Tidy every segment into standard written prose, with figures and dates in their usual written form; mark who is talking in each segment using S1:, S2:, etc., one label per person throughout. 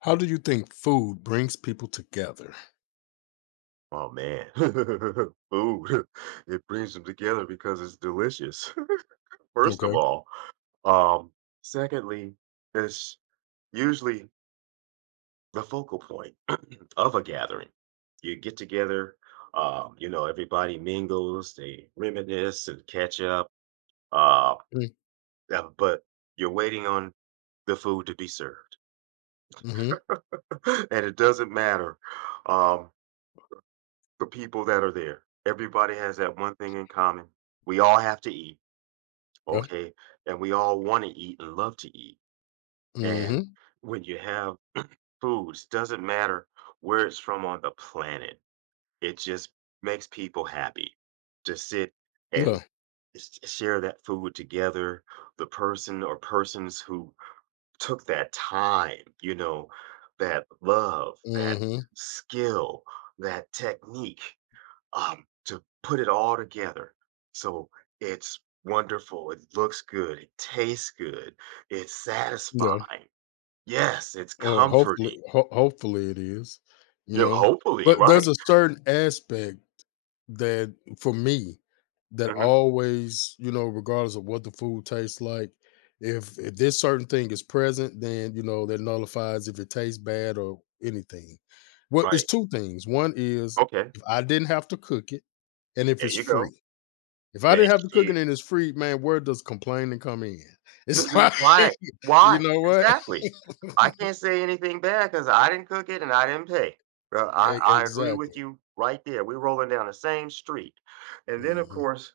S1: How do you think food brings people together?
S2: Oh man, food. It brings them together because it's delicious, first of
S1: Okay.
S2: all. Um, secondly, it's usually the focal point of a gathering. You get together, you know, everybody mingles, they reminisce and catch up, uh,
S1: Mm,
S2: but you're waiting on the food to be served.
S1: mhm,
S2: And it doesn't matter, um, the people that are there. Everybody has that one thing in common. We all have to eat.
S1: Yeah.
S2: Okay, and we all wanna eat and love to eat, and
S1: Mhm.
S2: when you have foods, doesn't matter where it's from on the planet, it just makes people happy to sit and
S1: Yeah.
S2: s share that food together. The person or persons who took that time, you know, that love, that
S1: Mhm.
S2: skill, that technique to put it all together. So it's wonderful. It looks good. It tastes good. It's
S1: Yeah.
S2: satisfying. Yes, it's
S1: Well, hopefully
S2: comforting.
S1: hopefully it is, you
S2: You're
S1: know.
S2: hopefully
S1: But
S2: right.
S1: there's a certain aspect that for me that
S2: Hmm.
S1: always, you know, regardless of what the food tastes like, if this certain thing is present, then you know that nullifies if it tastes bad or anything. Well, it's
S2: Right.
S1: two things. One is
S2: Okay.
S1: if I didn't have to cook it and if
S2: There
S1: it's
S2: you go.
S1: free. If I
S2: There
S1: didn't have the
S2: you
S1: cooking and it's free, man, where does complaining come in?
S2: Th
S1: It's
S2: th
S1: like,
S2: why?
S1: you
S2: Why?
S1: know what?
S2: Exactly. I can't say anything bad because I didn't cook it and I didn't pay. Bro, I I agree with
S1: Exactly.
S2: you right there. We're rolling down the same street. And then, of
S1: Mhm.
S2: course,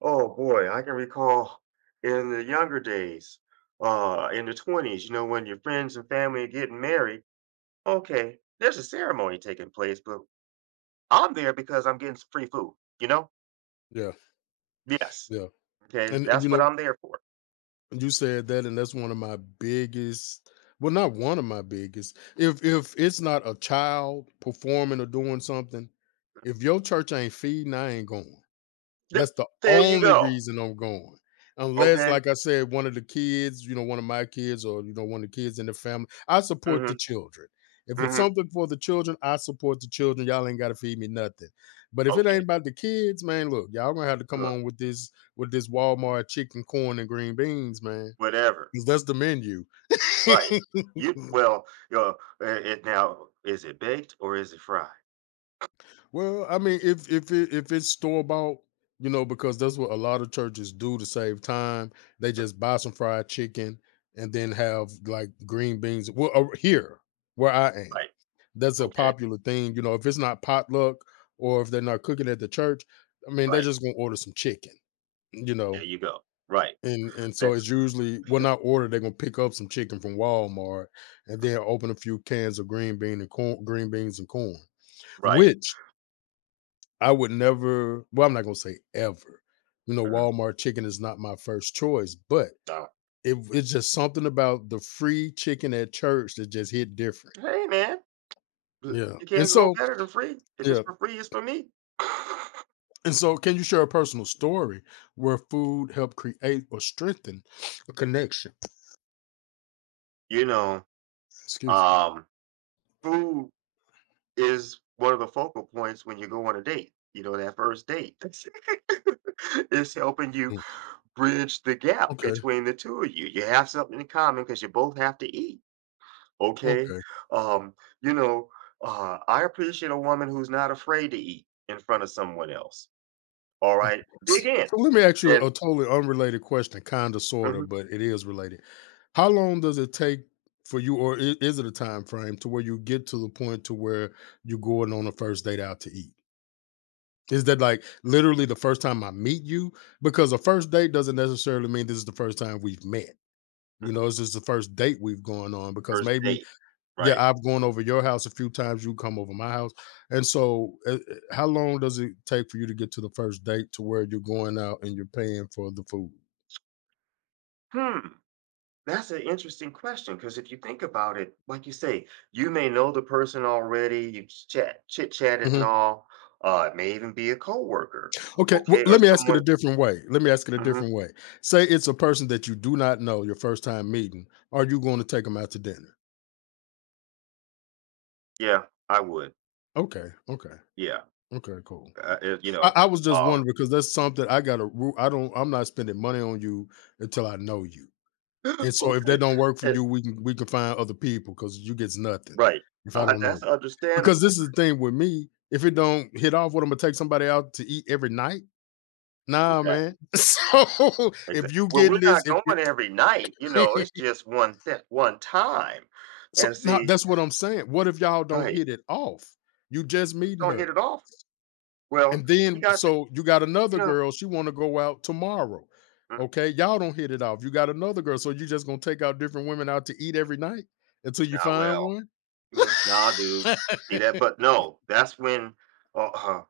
S2: oh boy, I can recall in the younger days, in the 20s, you know, when your friends and family are getting married, okay, there's a ceremony taking place, but I'm there because I'm getting some free food, you know?
S1: Yeah,
S2: Yes.
S1: yeah.
S2: Okay,
S1: And you
S2: that's what
S1: know,
S2: I'm there for.
S1: you said that, and that's one of my biggest. Well, not one of my biggest. If it's not a child performing or doing something, if your church ain't feeding, I ain't going.
S2: Th
S1: That's the
S2: there you
S1: only
S2: go.
S1: reason I'm going. Unless,
S2: Okay?
S1: like I said, one of the kids, you know, one of my kids or, you know, one of the kids in the family, I support the
S2: Mhm,
S1: children. If it's
S2: mhm.
S1: something for the children, I support the children. Y'all ain't gotta feed me nothing. But if it
S2: Okay,
S1: ain't about the kids, man, look, y'all gonna have to come
S2: look,
S1: on with this Walmart chicken, corn, and green beans, man.
S2: whatever,
S1: Because that's the menu.
S2: right. You well, uh, I it now, is it baked or is it fried?
S1: Well, I mean, if it, if it's store bought, you know, because that's what a lot of churches do to save time. They just buy some fried chicken and then have like green beans. Well, here where I am,
S2: Right,
S1: that's a
S2: okay,
S1: popular thing. You know, if it's not potluck or if they're not cooking at the church, I mean, they're
S2: right,
S1: just gonna order some chicken. You
S2: there
S1: know.
S2: you go, right,
S1: And so
S2: that
S1: it's usually well not order they're gonna pick up some chicken from Walmart and then open a few cans of green beans and corn
S2: right,
S1: which I would never, well, I'm not gonna say ever. You know,
S2: mhm,
S1: Walmart chicken is not my first choice, but
S2: no.
S1: it's just something about the free chicken at church that just hit different.
S2: Hey, man, uh,
S1: Yeah.
S2: you
S1: And
S2: can't go
S1: so,
S2: better than free. If it's
S1: yeah.
S2: for free, it's for me.
S1: And so, can you share a personal story where food helped create or strengthen a connection?
S2: You know,
S1: Excuse me.
S2: um, food is one of the focal points when you go on a date, you know, that first date. That's it's helping you
S1: Mm,
S2: bridge the gap
S1: okay.
S2: between the two of you. You have something in common because you both have to eat. Okay?
S1: Okay.
S2: Um, you know, I appreciate a woman who's not afraid to eat in front of someone else. All
S1: Okay.
S2: right? Dig
S1: S
S2: in.
S1: So let me ask you
S2: And
S1: a totally unrelated question, kinda, sorta,
S2: mhm,
S1: but it is related. How long does it take for you or I is it a time frame to where you get to the point to where you're going on a first date out to eat? Is that, like, literally the first time I meet you? Because a first date doesn't necessarily mean this is the first time we've met, you
S2: mhm,
S1: know, it's just the first date we've gone on because
S2: first
S1: maybe
S2: date.
S1: yeah,
S2: Right.
S1: I've gone over your house a few times, you come over my house, and so, how long does it take for you to get to the first date to where you're going out and you're paying for the food?
S2: Hmm. That's an interesting question because if you think about it, like you say, you may know the person already, you chat, chit chatted and
S1: Mhm.
S2: all. It may even be a coworker,
S1: Okay, well,
S2: okay, or
S1: let me ask it
S2: someone.
S1: a different way, let me ask it a
S2: Mhm,
S1: different way. Say it's a person that you do not know, your first time meeting, are you gonna take them out to dinner?
S2: yeah, I would.
S1: Okay,
S2: Yeah,
S1: okay, cool.
S2: you know,
S1: I was just
S2: um,
S1: wondering because that's something I got to. I'm not spending money on you until I know you. And so if that don't work for
S2: okay.
S1: you, we can find other people because you gets nothing
S2: Right.
S1: if I don't know
S2: That's
S1: you. Because
S2: understandable.
S1: this is the thing with me, if it don't hit off, what I'm gonna take somebody out to eat every night? Nah, man.
S2: Exactly,
S1: So if
S2: exact
S1: you
S2: well, we're
S1: getting this,
S2: not
S1: if
S2: going every night, you know,
S1: you
S2: it's just one that one time.
S1: so
S2: And
S1: now
S2: see
S1: that's what I'm saying. What if y'all don't
S2: right,
S1: hit it off? You just meeting
S2: "Don't hit
S1: her.
S2: it off?" "Well,
S1: And
S2: she
S1: then
S2: got to,"
S1: so you got
S2: you
S1: another
S2: know,
S1: girl, she wanna go out tomorrow.
S2: "Mm,
S1: Okay, y'all don't hit it off. You got another girl, so you just gonna take out different women out to eat every night until you
S2: nah,
S1: find
S2: well,
S1: one.
S2: mm, nah, dude." See that? But no, that's when, uh-uh,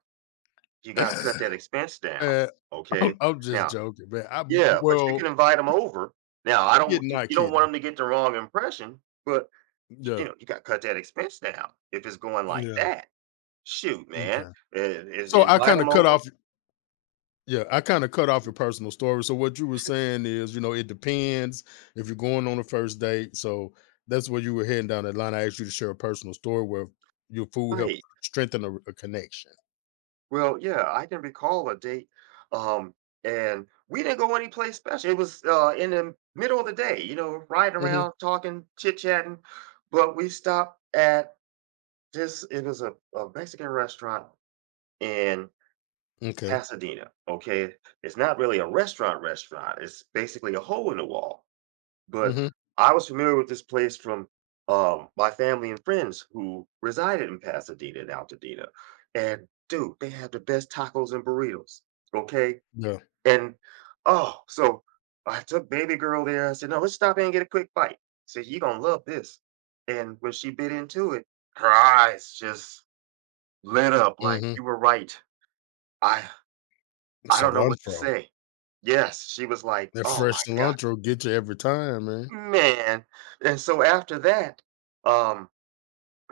S2: you gotta cut that expense down,
S1: Man,
S2: okay?
S1: I'm just
S2: Now,
S1: joking, man. I
S2: yeah, but you can
S1: well,
S2: invite them over. Now, I don't
S1: kidding,
S2: you
S1: not
S2: you don't want
S1: kidding.
S2: them to get the wrong impression, but, you
S1: Yeah,
S2: know, you gotta cut that expense down if it's going like
S1: yeah,
S2: that. Shoot, man,
S1: okay.
S2: I is
S1: So I
S2: invite
S1: kinda
S2: them
S1: cut
S2: over,
S1: off yeah, I kinda cut off your personal story. So what you were saying is, you know, it depends if you're going on a first date. So that's where you were heading down that line. I asked you to share a personal story where your food helped
S2: right.
S1: strengthen a connection.
S2: Well, yeah, I can recall a date, um, and we didn't go anyplace special, it was, in the middle of the day, you know, riding
S1: Mhm,
S2: around, talking, chit-chatting, but we stopped at this it was a Mexican restaurant in
S1: okay.
S2: Pasadena, okay? It's not really a restaurant restaurant, it's basically a hole in the wall. But
S1: Mhm,
S2: I was familiar with this place from my family and friends who resided in Pasadena and Altadena. And dude, they had the best tacos and burritos. Okay.
S1: yeah,
S2: And oh, so I took baby girl there. I said, no, let's stop in and get a quick bite. I said, you gonna love this. And when she bit into it, her eyes just lit up like
S1: mhm.
S2: you were right. I I don't know what to
S1: Cilantro.
S2: say. Yes, she was like,
S1: That
S2: oh my
S1: fresh
S2: God.
S1: cilantro get you every time, man.
S2: Man, and so after that, um,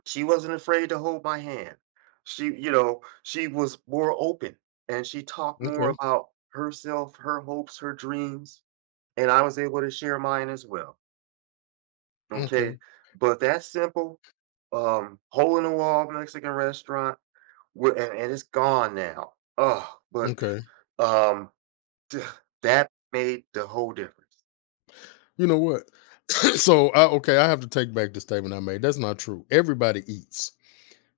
S2: she wasn't afraid to hold my hand. She, you know, she was more open and she talked more
S1: Okay,
S2: about herself, her hopes, her dreams, and I was able to share mine as well. Okay.
S1: okay,
S2: But that simple, hole in the wall Mexican restaurant, and it's gone now. Oh, but
S1: okay.
S2: um, that made the whole difference.
S1: You know what? so I, okay, I have to take back the statement I made. That's not true. Everybody eats.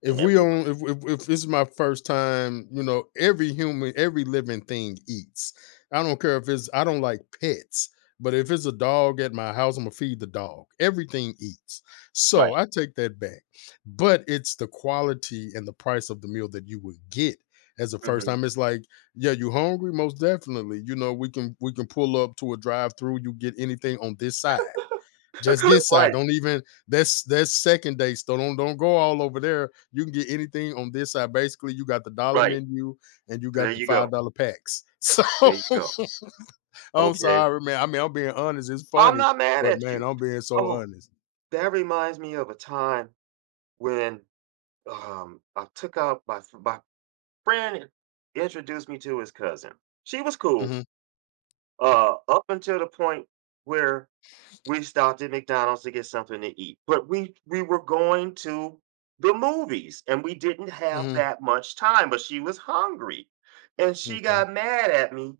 S1: If
S2: Yeah,
S1: we on if, if this is my first time, you know, every human, every living thing eats. I don't care if it's I don't like pets, but if it's a dog at my house, I'm gonna feed the dog. Everything eats. So
S2: right.
S1: I take that back. But it's the quality and the price of the meal that you would get as a first
S2: Hmm.
S1: time. It's like, yeah, you hungry? Most definitely. You know, we can pull up to a drive-through, you get anything on this side just this
S2: Right,
S1: side. Don't even that's second date. So don't go all over there. You can get anything on this side. Basically, you got the dollar
S2: right.
S1: menu and you
S2: There
S1: got the
S2: you go.
S1: $5 packs. So
S2: There you go.
S1: I'm
S2: Okay.
S1: sorry, man. I mean, I'm being honest. It's
S2: I'm
S1: funny,
S2: not mad
S1: but
S2: at
S1: man,
S2: you.
S1: I'm being so
S2: Oh,
S1: honest.
S2: that reminds me of a time when, I took out my friend introduced me to his cousin. She was cool,
S1: Mhm,
S2: up until the point where we stopped at McDonald's to get something to eat, but we were going to the movies, and we didn't have
S1: mhm,
S2: that much time, but she was hungry, and she
S1: okay.
S2: got mad at me,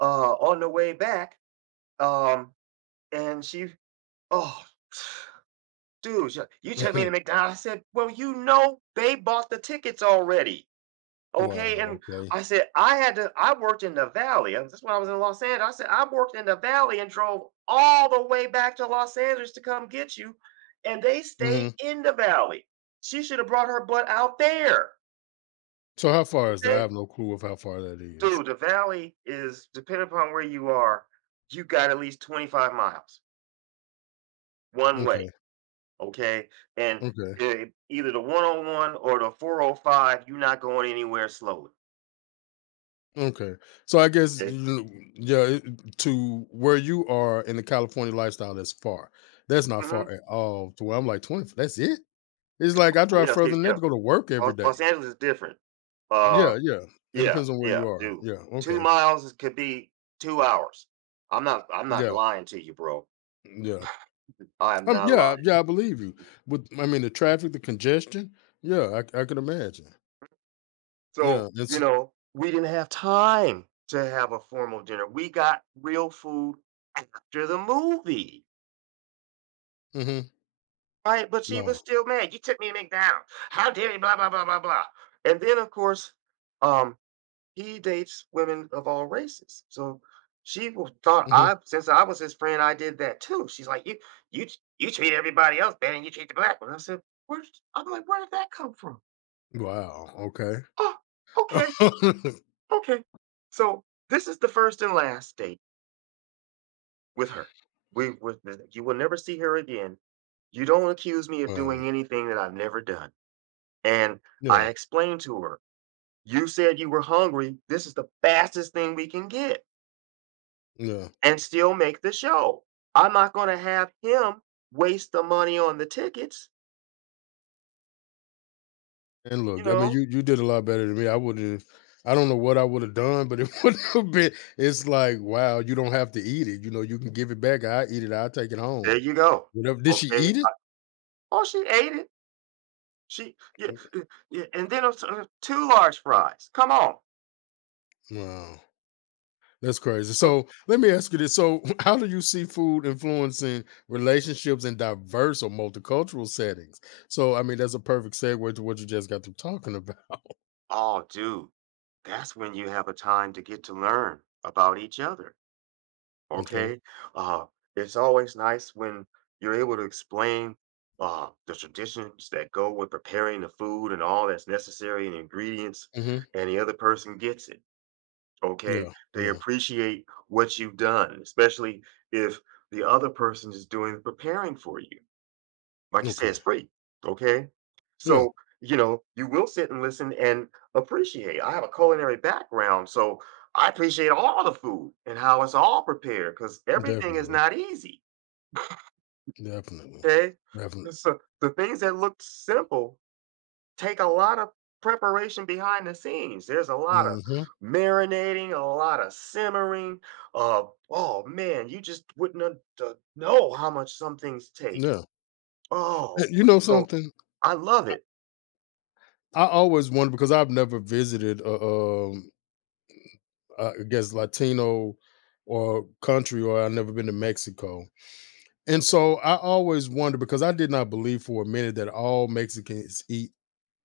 S2: on the way back, um, and she oh, dude, you took me to McDonald's. I said, well, you know, they bought the tickets already. Okay.
S1: Wow,
S2: And
S1: okay.
S2: I said, I had to, I worked in the valley. That's when I was in Los Angeles. I said, I worked in the valley and drove all the way back to Los Angeles to come get you. And they stayed
S1: Mhm.
S2: in the valley. She should have brought her butt out there.
S1: So how far is that? I
S2: Okay.
S1: have no clue of how far that is.
S2: Dude, the valley is, depending upon where you are, you got at least 25 miles one
S1: Okay,
S2: way. Okay? And
S1: okay.
S2: either the one on one or the 405, you're not going anywhere slowly,
S1: Okay. So I guess
S2: okay?
S1: yeah, to where you are in the California lifestyle, that's far. That's not
S2: Hmm.
S1: far at all. To where I'm like 20. That's it. It's like I drive
S2: Yeah,
S1: further
S2: see,
S1: than that
S2: yeah.
S1: to go to work every day.
S2: Los Angeles is different. Uh,
S1: Yeah, yeah. It
S2: yeah,
S1: depends on where
S2: yeah,
S1: you are.
S2: dude.
S1: Yeah.
S2: Two
S1: Okay.
S2: miles is- could be 2 hours. I'm not
S1: Yeah.
S2: lying to you, bro.
S1: Yeah.
S2: I am not
S1: Yeah.
S2: lying.
S1: Yeah. I believe you. With I mean the traffic, the congestion. Yeah, I can imagine.
S2: So
S1: Yeah.
S2: you
S1: It's.
S2: know, we didn't have time to have a formal dinner. We got real food after the movie.
S1: Mm-hmm.
S2: Right, but she was
S1: Wow.
S2: still mad. You took me to McDonald's. How dare you? Blah blah blah blah blah. And then of course, um, he dates women of all races. So thought
S1: Hmm.
S2: I, since I was his friend, I did that too. She's like, you you treat everybody else better, and you treat the black one. I said, where? I'm like, where did that come from?
S1: Wow. Okay.
S2: Oh, okay, okay. So this is the first and last date with her. We, with, you will never see her again. You don't accuse me of
S1: Wow.
S2: doing anything that I've never done. And
S1: Yeah.
S2: I explained to her, "You said you were hungry. This is the fastest thing we can get
S1: Yeah.
S2: and still make the show. I'm not gonna have him waste the money on the tickets,
S1: And
S2: you
S1: look, I mean,
S2: know?"
S1: you did a lot better than me. I wouldn't. I don't know what I would have done, but it would have been. It's like, wow, you don't have to eat it. You know, you can give it back. I eat it. I take it
S2: There
S1: home.
S2: you go.
S1: Whatever. Did she
S2: Okay.
S1: eat it?
S2: Oh, she ate it. She yeah,
S1: Mm,
S2: yeah, and then I two large fries. Come on.
S1: wow, that's crazy. So let me ask you this: so, how do you see food influencing relationships in diverse or multicultural settings? So, I mean, that's a perfect segue to what you just got through talking about.
S2: Oh, dude, that's when you have a time to get to learn about each other.
S1: Okay.
S2: Okay. Uh, it's always nice when you're able to explain the traditions that go with preparing the food and all that's necessary and ingredients,
S1: Hmm.
S2: and the other person gets it. Okay.
S1: Yeah.
S2: They
S1: Yeah.
S2: appreciate what you've done, especially if the other person is doing the preparing for you. Like you said, it's
S1: Okay.
S2: free, okay?
S1: Yeah.
S2: So, you know, you will sit and listen and appreciate. I have a culinary background, so I appreciate all the food and how it's all prepared because everything is
S1: Definitely.
S2: not easy,
S1: Definitely.
S2: okay?
S1: Definitely.
S2: So the things that look simple take a lot of preparation behind the scenes. There's a lot of
S1: Hmm.
S2: marinating, a lot of simmering. Uh, oh man, you just wouldn't know how much some things take.
S1: Yeah.
S2: Oh,
S1: You know
S2: so
S1: something?
S2: I love it.
S1: I always wonder because I've never visited a, I guess Latino or country, or I've never been to Mexico. And so I always wonder because I did not believe for a minute that all Mexicans eat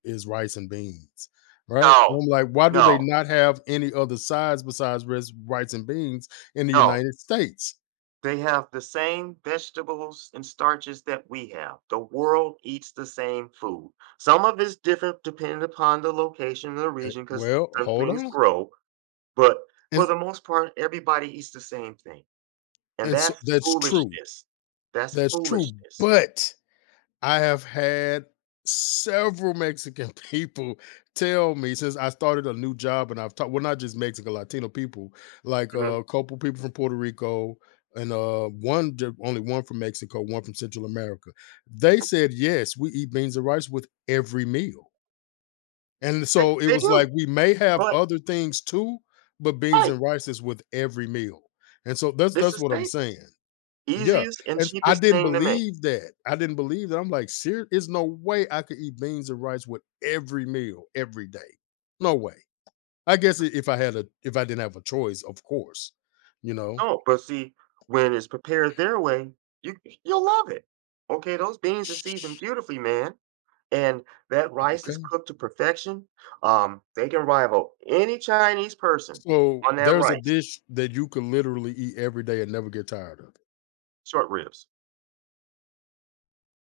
S1: is rice and beans, right?
S2: No,
S1: I'm like, why do they
S2: no,
S1: not have any other sides besides rice and beans in the
S2: no.
S1: United States?
S2: They have the same vegetables and starches that we have. The world eats the same food. Some of it's different depending upon the location and the
S1: Okay,
S2: region because
S1: well,
S2: some
S1: hold
S2: things
S1: on.
S2: grow, but for
S1: And
S2: the most part, everybody eats the same thing. And
S1: and so
S2: that's
S1: that's true.
S2: foolishness. That's
S1: That's true.
S2: foolishness.
S1: But I have had several Mexican people tell me since I started a new job, and I've talked well, not just Mexican, Latino people, like
S2: Mhm.
S1: a couple people from Puerto Rico, and one only one from Mexico, one from Central America. They said yes, we eat beans and rice with every meal, and
S2: They,
S1: so it
S2: they
S1: was
S2: do,
S1: like we may have
S2: but
S1: other things too, but beans
S2: right,
S1: and rice is with every meal, and so
S2: it's a
S1: that's what I'm
S2: staple.
S1: saying. Yeah,
S2: Easiest and
S1: and s I
S2: cheapest
S1: didn't
S2: thing to make.
S1: believe that. I didn't believe that. I'm like, "Ser there's no way I could eat beans and rice with every meal every day. No way." I guess I if I had a if I didn't have a choice, of course, you know?
S2: No, but see, when it's prepared their way, you you'll love it. Okay, those beans are seasoned beautifully, man, and that rice is
S1: Okay.
S2: cooked to perfection. They can rival any Chinese person
S1: So,
S2: on that
S1: there's a
S2: rice,
S1: dish that you could literally eat every day and never get tired of
S2: short ribs.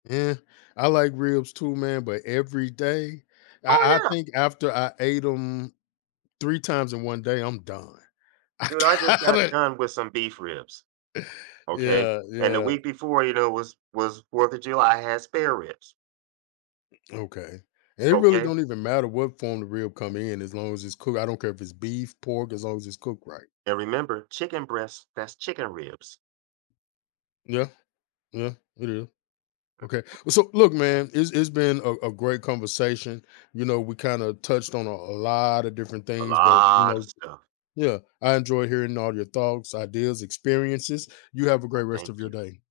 S1: Yeah, I like ribs too, man, but every day?
S2: Oh
S1: I
S2: yeah,
S1: think after I ate them 3 times in one day, I'm done. I
S2: dude, I just got
S1: gotta
S2: done with some beef ribs. Okay,
S1: Yeah,
S2: and the
S1: yeah.
S2: week before, you know, was Fourth of July. I had spare ribs.
S1: Okay. And it really
S2: Okay,
S1: don't even matter what form the rib come in as long as it's cooked. I don't care if it's beef, pork, as long as it's cooked right.
S2: and remember, chicken breasts—that's chicken ribs.
S1: Yeah, yeah, it is. Okay. Well, so look, man, it's been a great conversation. You know, we kind of touched on a lot of different
S2: A
S1: things, but you
S2: lot of
S1: know,
S2: stuff.
S1: yeah, I enjoy hearing all your thoughts, ideas, experiences. You have a
S2: I
S1: great rest
S2: thank
S1: of your
S2: you.
S1: day.